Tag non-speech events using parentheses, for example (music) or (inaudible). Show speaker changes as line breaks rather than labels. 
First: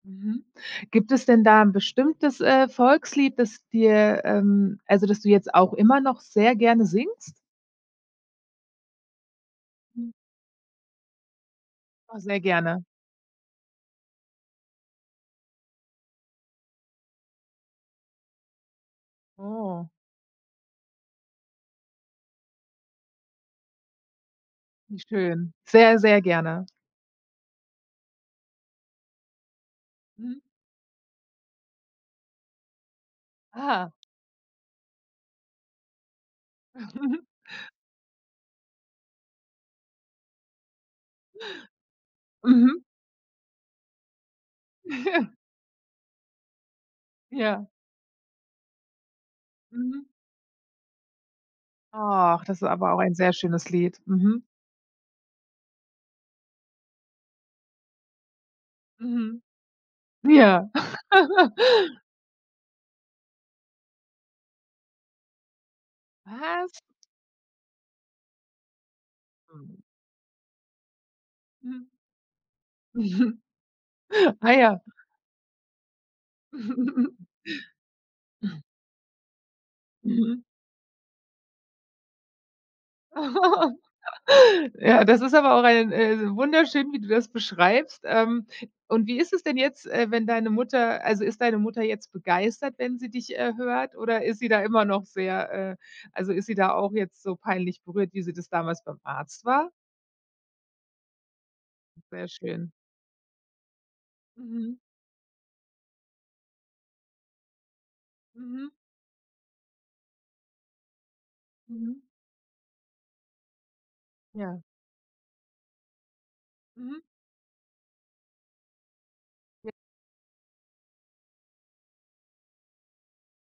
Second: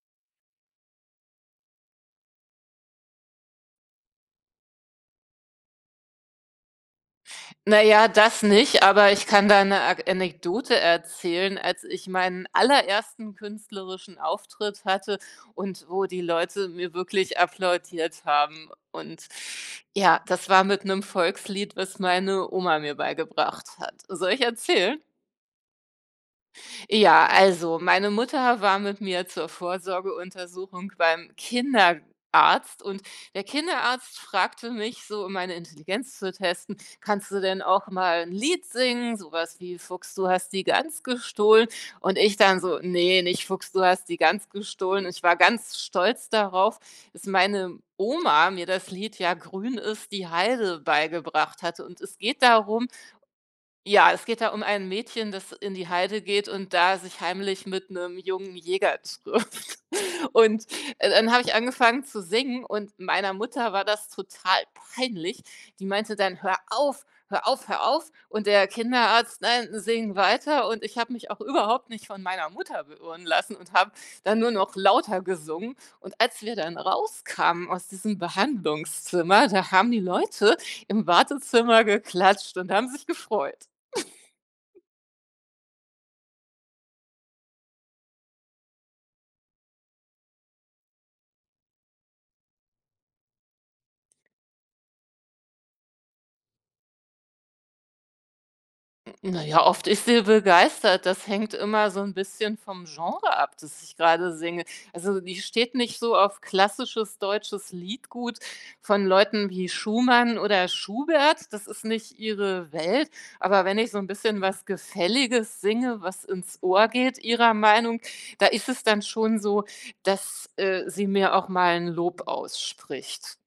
Mhm. Gibt es denn da 'n bestimmtes, äh, Volkslied, das dir, ähm also, das du jetzt auch immer noch sehr gerne singst?
Na ja, das nicht, aber ich kann da 'ne Ag
Mhm.
Anekdote erzählen. Als ich
Ja, sehr
meinen
gerne.
allerersten künstlerischen Auftritt hatte und wo die Leute mir wirklich applaudiert haben und
Oh.
ja, das war mit 'nem Volkslied, was meine Oma mir beigebracht hat. Soll ich
Wie
erzählen?
schön. Sehr, sehr gerne.
Ja, also, meine Mutter war mit mir zur
Mhm.
Vorsorgeuntersuchung beim Kinderarzt und der
Ah.
Kinderarzt fragte mich so, um meine Intelligenz zu testen:
(chuckles)
„Kannst du denn auch mal 'n Lied singen, so was wie ‚Fuchs, du hast die Gans gestohlen?'“ Und ich dann so:
Mhm.
„Ne, nicht ‚Fuchs, du hast die Gans gestohlen.'“ Und ich
(chuckles)
war ganz stolz darauf, dass
Ja.
meine Oma mir das Lied „Ja, grün
Mhm.
ist die Heide” beigebracht hatte. Und es geht
Ach, das ist
darum
aber auch ein sehr schönes Lied,
ja, es geht
mhm.
da um ein Mädchen, das in die Heide geht und da sich heimlich mit 'nem jungen Jäger
Mhm.
trifft. Und,
Ja.
äh, dann habe ich
(chuckles)
angefangen zu singen und meiner Mutter war das total peinlich. Die meinte dann: „Hör
Was?
auf, hör auf, hör auf.“ Und der Kinderarzt: „Nein,
Hm.
sing weiter.“ Und ich habe mich auch
Mhm.
überhaupt nicht von meiner Mutter beirren
Mhm.
lassen und habe dann nur
Ah
noch
ja.
lauter gesungen. Und als wir dann
(chuckles)
rauskamen aus diesem
(chuckles)
Behandlungszimmer, da haben die
Mhm.
Leute im Wartezimmer geklatscht und haben sich gefreut.
(chuckles)
(chuckles)
Ja, das ist aber auch, ein, äh wunderschön, wie du das beschreibst, ähm, und wie ist es denn jetzt, äh, wenn deine Mutter also, ist deine Mutter jetzt begeistert, wenn sie dich, äh, hört oder ist sie da immer noch sehr, äh also, ist sie da auch jetzt so peinlich berührt, wie sie das damals beim
Hm, na
Arzt
ja,
war?
oft ist sie begeistert, das hängt immer so 'n
Sehr
bisschen
schön.
vom Genre ab, das ich grade singe.
Mhm.
Also, die steht nicht so auf klassisches deutsches Liedgut
Mhm.
von Leuten wie Schumann oder Schubert, das ist
Mhm.
nicht ihre Welt, aber wenn ich so 'n bisschen
Ja.
was Gefälliges singe, was ins Ohr
Mhm.
geht ihrer Meinung, da ist es dann schon so,
(unintelligible)
dass, äh, sie mir auch mal 'n Lob ausspricht.